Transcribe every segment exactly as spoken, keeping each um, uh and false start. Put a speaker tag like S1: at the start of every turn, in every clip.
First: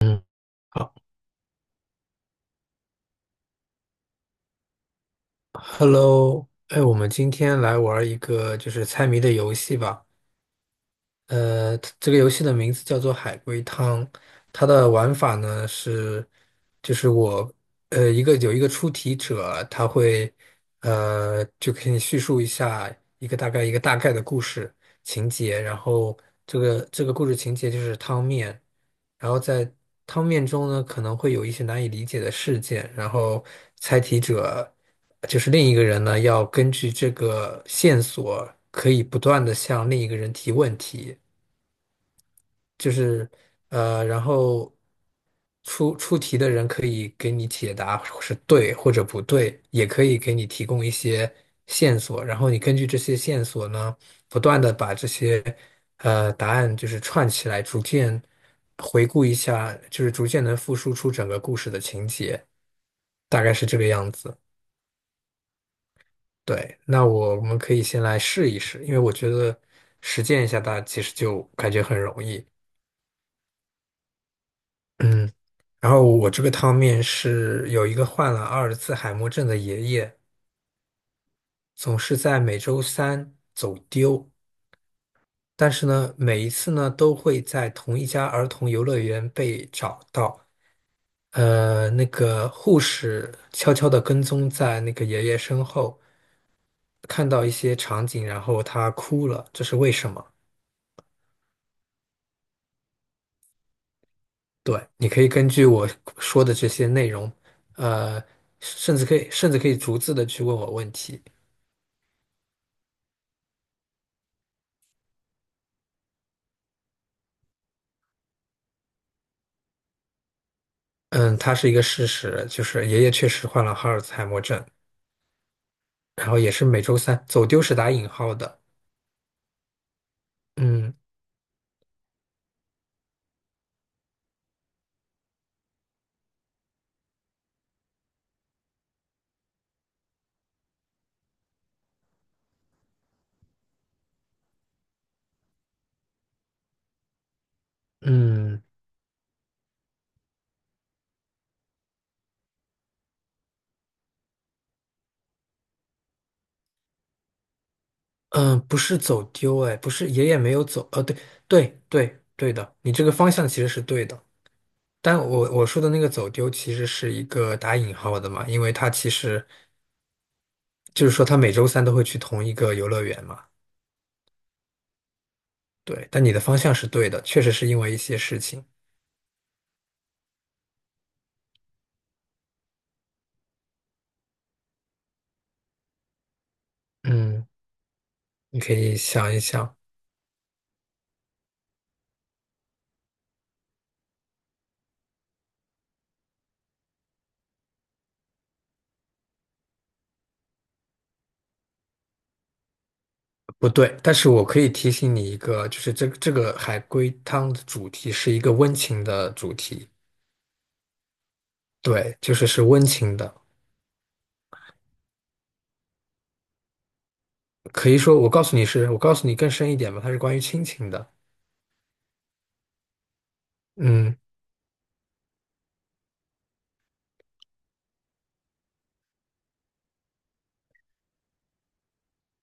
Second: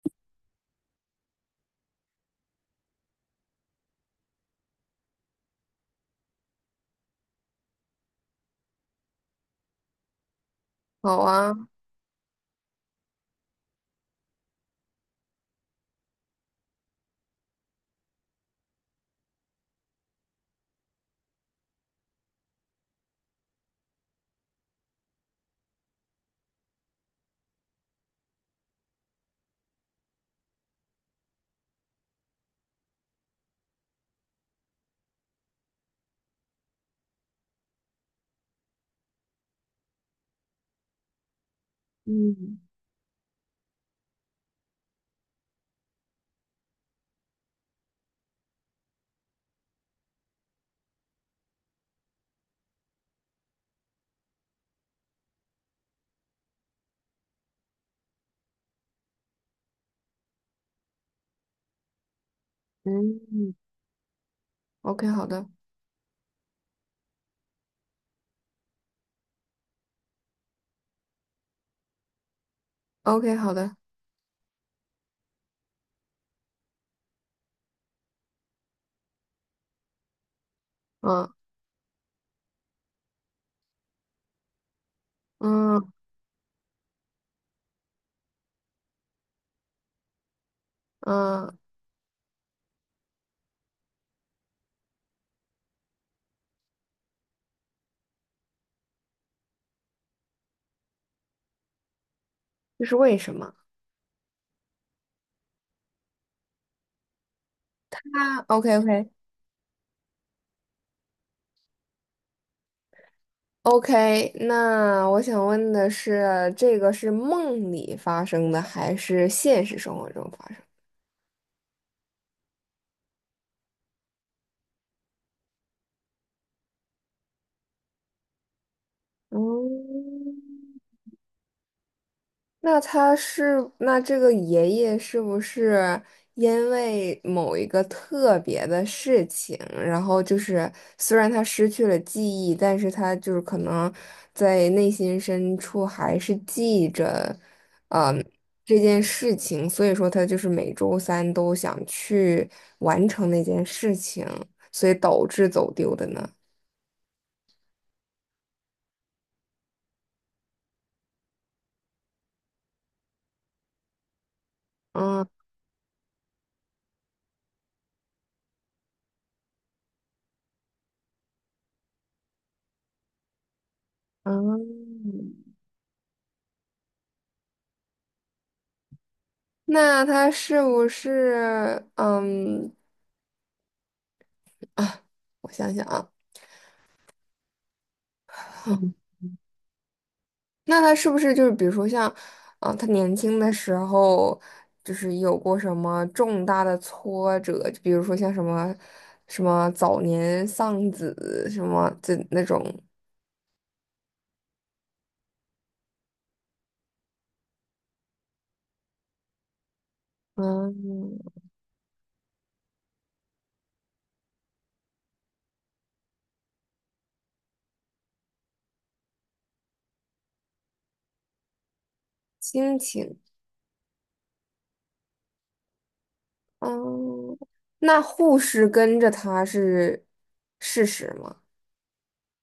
S1: 嗯，好，Hello，哎，我们今天来玩一个就是猜谜的游戏吧。
S2: 好啊。
S1: 呃，这个游戏的名字叫做《海龟汤》，它的玩法呢是，就是我呃一个有一个出题者，他会呃就给你叙述一下一个大概一个大概的故事情节，然后这个这个故事情节就是汤面，然后在汤面中呢可能会有一些难以理解的事件，然后猜题者就是另一个人呢要根据这个线索可以不断的向另一个人提问题。
S2: 嗯
S1: 就是呃，然后出出题的人可以给你解答是对或者不对，也可以给你提供一些线索，然后你根据这些线索呢，不断的把这些呃答案就是串起来，逐渐回顾一下，就是逐渐能复述出整个故事的情节，大概
S2: 嗯
S1: 是这个样子。
S2: ，OK，好的
S1: 对，那我我们可以先来试一试，因为我觉得实践一下大家其实就感觉很容易。
S2: ，OK，好的。
S1: 嗯，然后我这个汤面是有一个患了阿尔茨海默症的爷爷，
S2: 嗯
S1: 总是在每周三走丢，但是
S2: 嗯
S1: 呢，每一次呢都会在同一家儿童游乐园被找到。
S2: 嗯。
S1: 呃，那个护士悄悄地跟踪在那个爷爷身后，看到一些场景，然后他哭了，这是为什么？
S2: 这是为什么？
S1: 对，你可以根据我说的这些内容，呃，
S2: 那 OK
S1: 甚至
S2: OK
S1: 可以甚至可以逐字的去问我问题。
S2: OK。那我想问的是，这个是梦里发生的还是现实生活中发生的？
S1: 嗯，它是一个事实，就是爷爷确实患了哈尔茨海默症，然后也是每周三，走丢是打引号的。
S2: 嗯。
S1: 嗯
S2: 那他是，那这个爷爷是不是因为某一个特别的事情，然后就是虽然他失去了记忆，但是他就是可能在内心深处还是记着，嗯，
S1: 嗯
S2: 这件事情，所以说他就是每周三都想去完成那件事情，所以导致走丢的呢。
S1: 嗯，不是走丢，哎，不是爷爷没有走，呃，对对对对的，你这个方向其实是对的，但
S2: 嗯
S1: 我我说的那个走丢其实是一个打引号的嘛，因为他其实就是说他每周三都会去同一个游乐园嘛，
S2: 嗯。
S1: 对，但你的方向是对的，确实是因为一些事情，
S2: 那他是不是嗯？啊，我想想啊。
S1: 嗯，你可以
S2: 嗯。
S1: 想一想。
S2: 那他是不是就是比如说像，啊、他年轻的时候就是有过什么重大的挫折，就比如说像什么什么早年丧子什么的那种。
S1: 不对，但是我可以提醒你一个，就是这这个海龟汤的主题是一个温情的主题，
S2: 嗯，
S1: 对，就是是温情的，可以说我告诉你是，我告诉你更深一点吧，它是关于亲情的，
S2: 心情。
S1: 嗯，
S2: 嗯，那护士跟着他是事实吗？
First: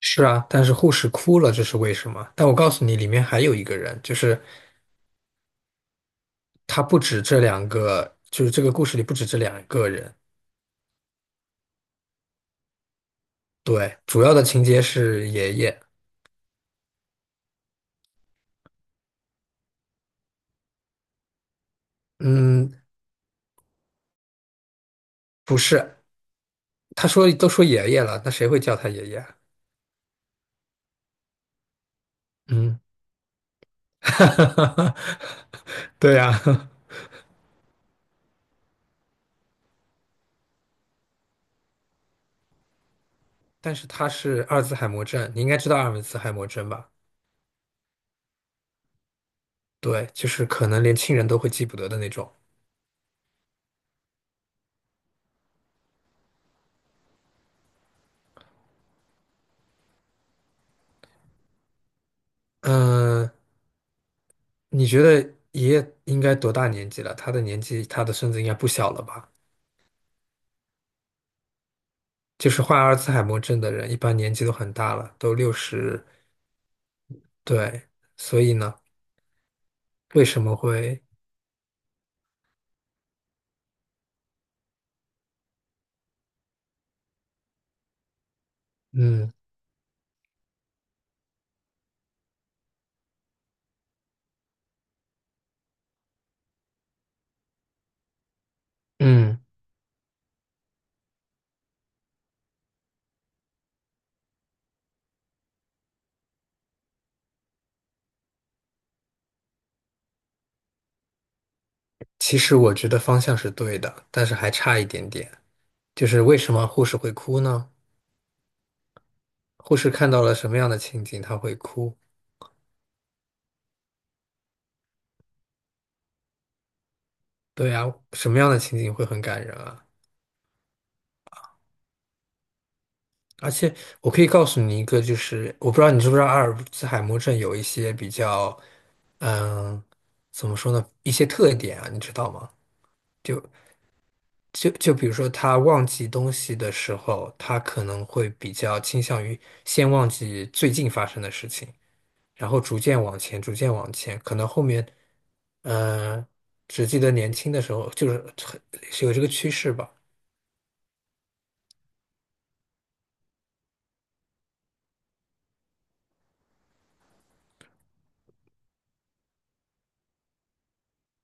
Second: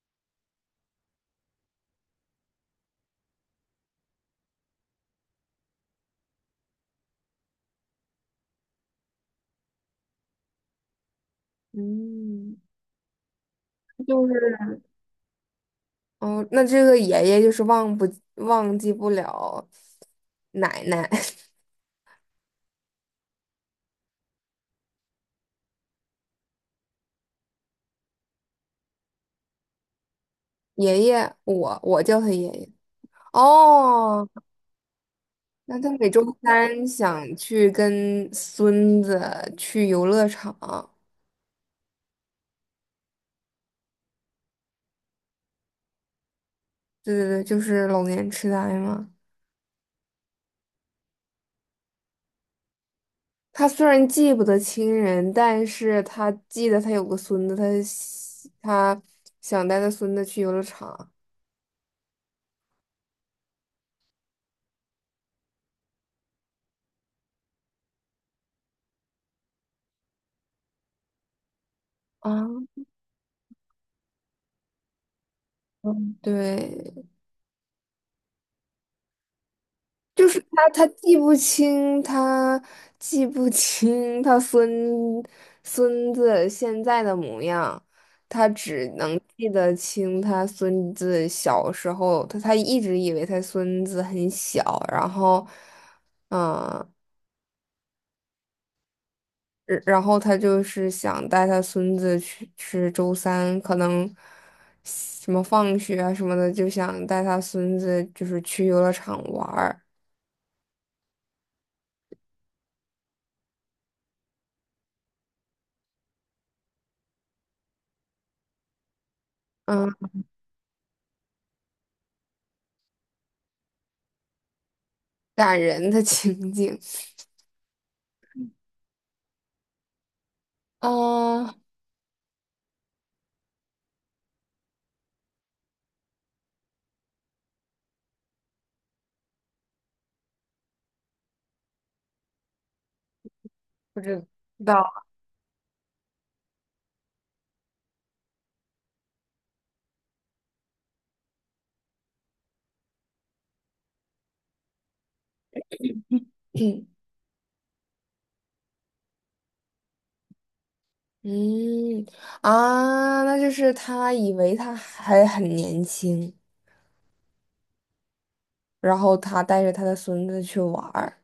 S1: 是啊，但是护士哭了，这是为什么？但我告诉你，里面还有一个人，就是他不止这两个，就是这个故事里不止这两个人，
S2: 嗯，
S1: 对，主
S2: 就
S1: 要的情
S2: 是，
S1: 节是爷爷，
S2: 哦，那这个爷爷就是忘不忘记不了奶奶。
S1: 嗯，不是，他说都说爷爷了，那谁会叫他爷爷啊。
S2: 爷爷，我我叫他爷爷。
S1: 嗯。哈
S2: 哦，
S1: 哈哈哈
S2: 那他每
S1: 对
S2: 周
S1: 呀、啊
S2: 三想去跟孙子去游乐场。
S1: 但是他是阿尔兹海默症，你应该知道阿尔兹海默症吧？
S2: 对对对，就是老年痴呆嘛。
S1: 对，就是可能连亲人都会记不得的那种。
S2: 他虽然记不得亲人，但是他记得他有个孙子，他喜他想带他孙子去游乐场
S1: 嗯，你觉得爷爷应该多大年纪了？他的年纪，他的孙子应该不小了吧？就是
S2: 啊。
S1: 患阿尔兹海默症的人，一般年纪都很大了，都六十。
S2: 对，
S1: 对，所以呢，为
S2: 就是
S1: 什么
S2: 他，他
S1: 会？
S2: 记不清，他记不清他孙孙子现在的模样，他只能
S1: 嗯
S2: 记得清他孙子小时候，他他一直以为他孙子很小，然后，嗯、
S1: 嗯，
S2: 然然后他就是想带他孙子去吃周三，可能什么放学啊什么的，就想带他孙子就是去游乐场玩儿。
S1: 其实我觉得方向是对的，但是还差一点点。就是为什么护士会哭呢？护士
S2: 嗯，
S1: 看到了什么样的情景，她会哭。
S2: 感人的 情景。
S1: 对啊，什么样的情景会很感人啊？
S2: 哦，
S1: 而且我可以告诉你一个，就是我不知道你知不知道阿尔兹海默症有一些比较，嗯，怎么说呢？一些特点啊，你知道吗？就
S2: 知
S1: 就就
S2: 道。
S1: 比如说，他忘记东西的时候，他可能会比较倾向于先忘记最近发生的事情。然后逐渐往前，逐渐往前，可能后面，嗯，只记 得年轻的时候，就是很是有这个趋势吧。
S2: 嗯啊，那就是他以为他还很年轻，然后他带着他的孙子去玩儿，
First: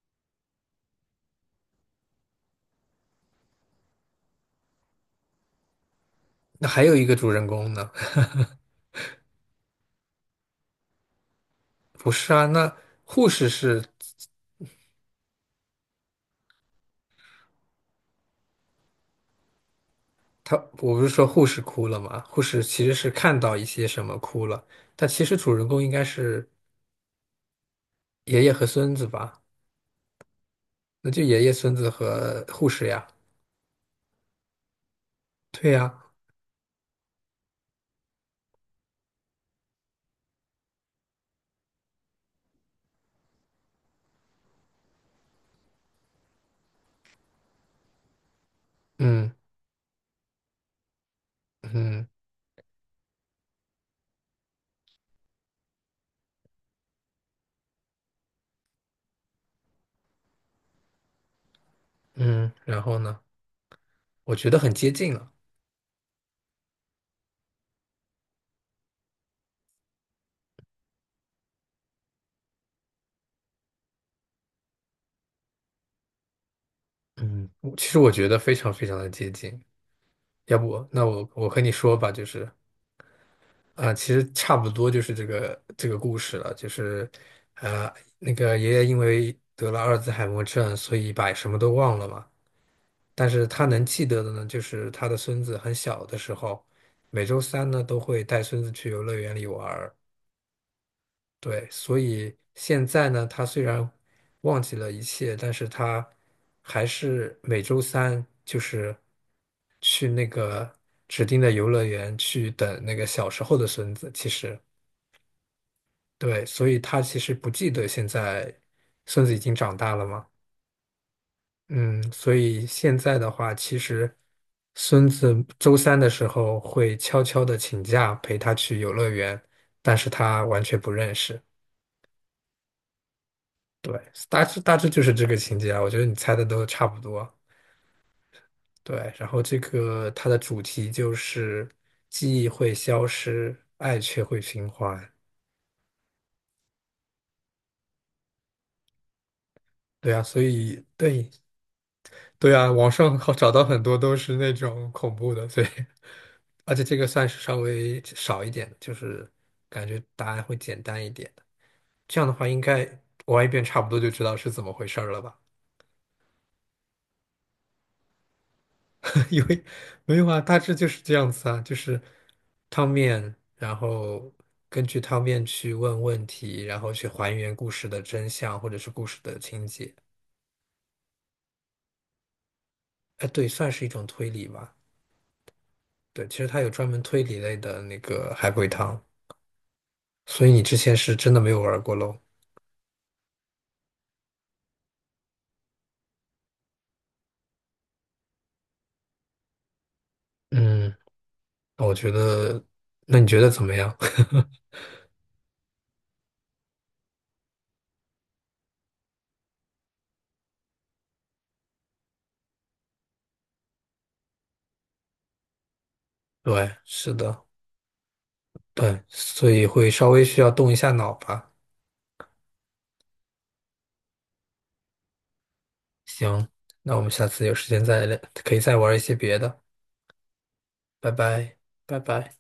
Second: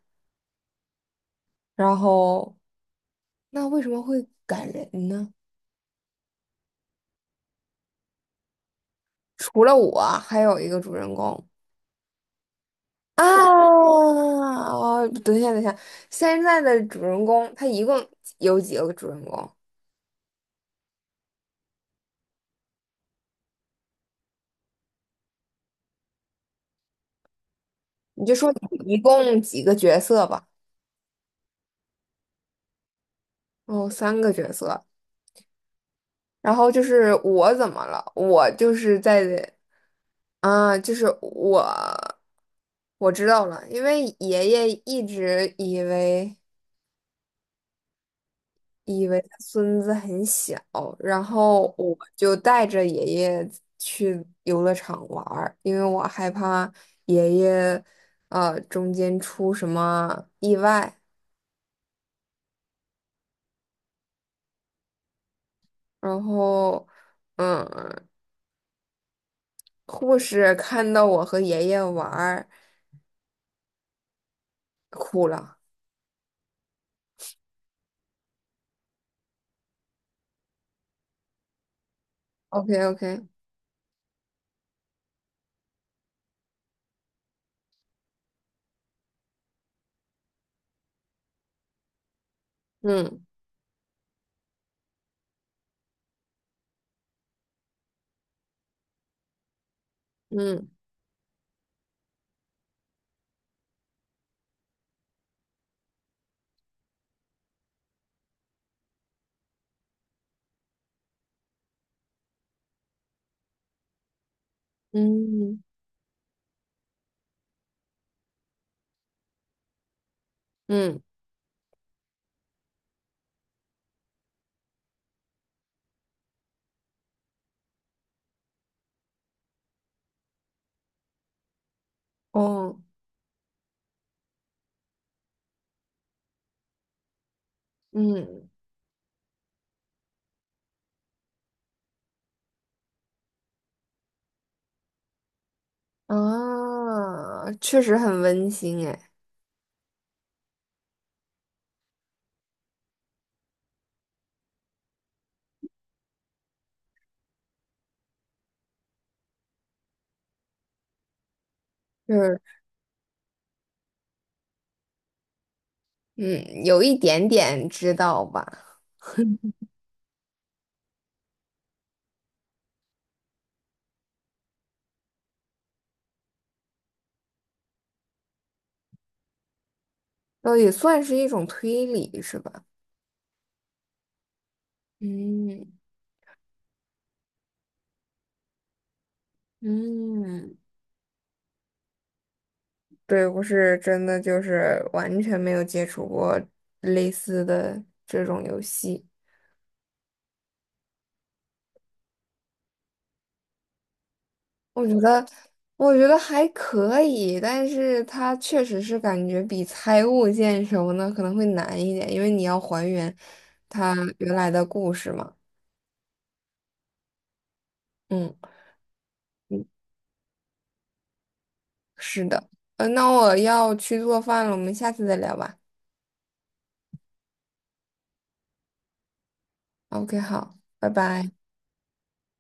S2: 然后那为什么会感人呢？
S1: 那还有一个主人公呢，
S2: 除了我，还有一个主人公
S1: 不是啊？那护士是
S2: 啊。哦，等一下，等一下。现在的主人公他一共有几个主人公？
S1: 他，我不是说护士哭了吗？护士其实是看到一些什么哭了，但其实主人公应该是
S2: 你就
S1: 爷
S2: 说
S1: 爷和孙
S2: 一
S1: 子
S2: 共
S1: 吧？
S2: 几个角色吧。
S1: 那就爷爷、孙子和护士呀。
S2: 哦，三个角色。
S1: 对呀，
S2: 然后就是我怎么了？我就是在，啊，就是我。我知道了，因为爷爷一直以为以为他
S1: 嗯
S2: 孙子很小，然后我
S1: 嗯
S2: 就带着爷爷去游乐场玩儿，因为我害怕爷爷，呃，中间出什么意外。
S1: 嗯，然后呢？我觉得很接近了。
S2: 然后，嗯，护士看到我和爷爷玩儿，哭了。
S1: 嗯，我其实我觉得非常非常的接近。要不，那我我和你说吧，就是
S2: o k o k。
S1: 啊、其实差不多就是这个这个故事了，就是呃，那个爷爷因为得了阿尔兹海默症，所以把什么都忘了嘛。
S2: 嗯
S1: 但是他能记得的呢，就是他的孙子很小的时候，每周三呢都会带孙子去游乐园里玩儿，
S2: 嗯
S1: 对，所以现在呢，他虽然忘记了一切，但是他还是每周三就是去那个指定的游乐园去等那个小时候的孙子。其实，
S2: 嗯
S1: 对，所以他其实不记得现在孙子已经长大了嘛。
S2: 嗯。
S1: 嗯，所以现在的话，其实孙子周三的时候会悄悄的请假陪他去游乐园，但是他完全不认识。
S2: 哦，
S1: 对，大致大致就是这个情节啊，我觉得你猜的都差不多。
S2: 嗯
S1: 对，然后这个它的主题就是记忆会消失，爱却会循环。
S2: 啊，确实很温馨哎。
S1: 对啊，所以对对啊，网上好找到很多都是那种恐怖的，所以 而且这个算是稍微少一点的就是感觉答案会简单一点的
S2: 就
S1: 这样的
S2: 是
S1: 话，应该玩一遍差不多就知道是怎么回事儿了吧？
S2: 嗯，有一点点知道吧。
S1: 因为没有啊，大致就是这样子啊，就是汤面，然后根据汤面去问问题，然后去还原故事的真相或者是故事的情节。
S2: 倒也算是一种推理是吧？
S1: 哎，对，算是一种推理吧。
S2: 嗯
S1: 对，其实它有专门推理类的那个海龟汤，所以
S2: 嗯。
S1: 你之前是真的没有玩过喽。
S2: 对，我是真的就是完全没有接触过类似的这种游戏。
S1: 嗯，那我觉得，那你觉得怎么样？
S2: 我觉得，我觉得还可以，但是它确实是感觉比猜物件什么的可能会难一点，因为你要还原它原来的故事嘛。
S1: 对，是的，
S2: 嗯
S1: 对，所
S2: 嗯，
S1: 以会稍微需要动一下脑吧。
S2: 是的。呃，那我要去做饭了，我们下次再聊吧。
S1: 行，那我们下次有时间再聊，可以再玩一些别的。
S2: OK，好，拜
S1: 拜
S2: 拜。
S1: 拜，拜拜。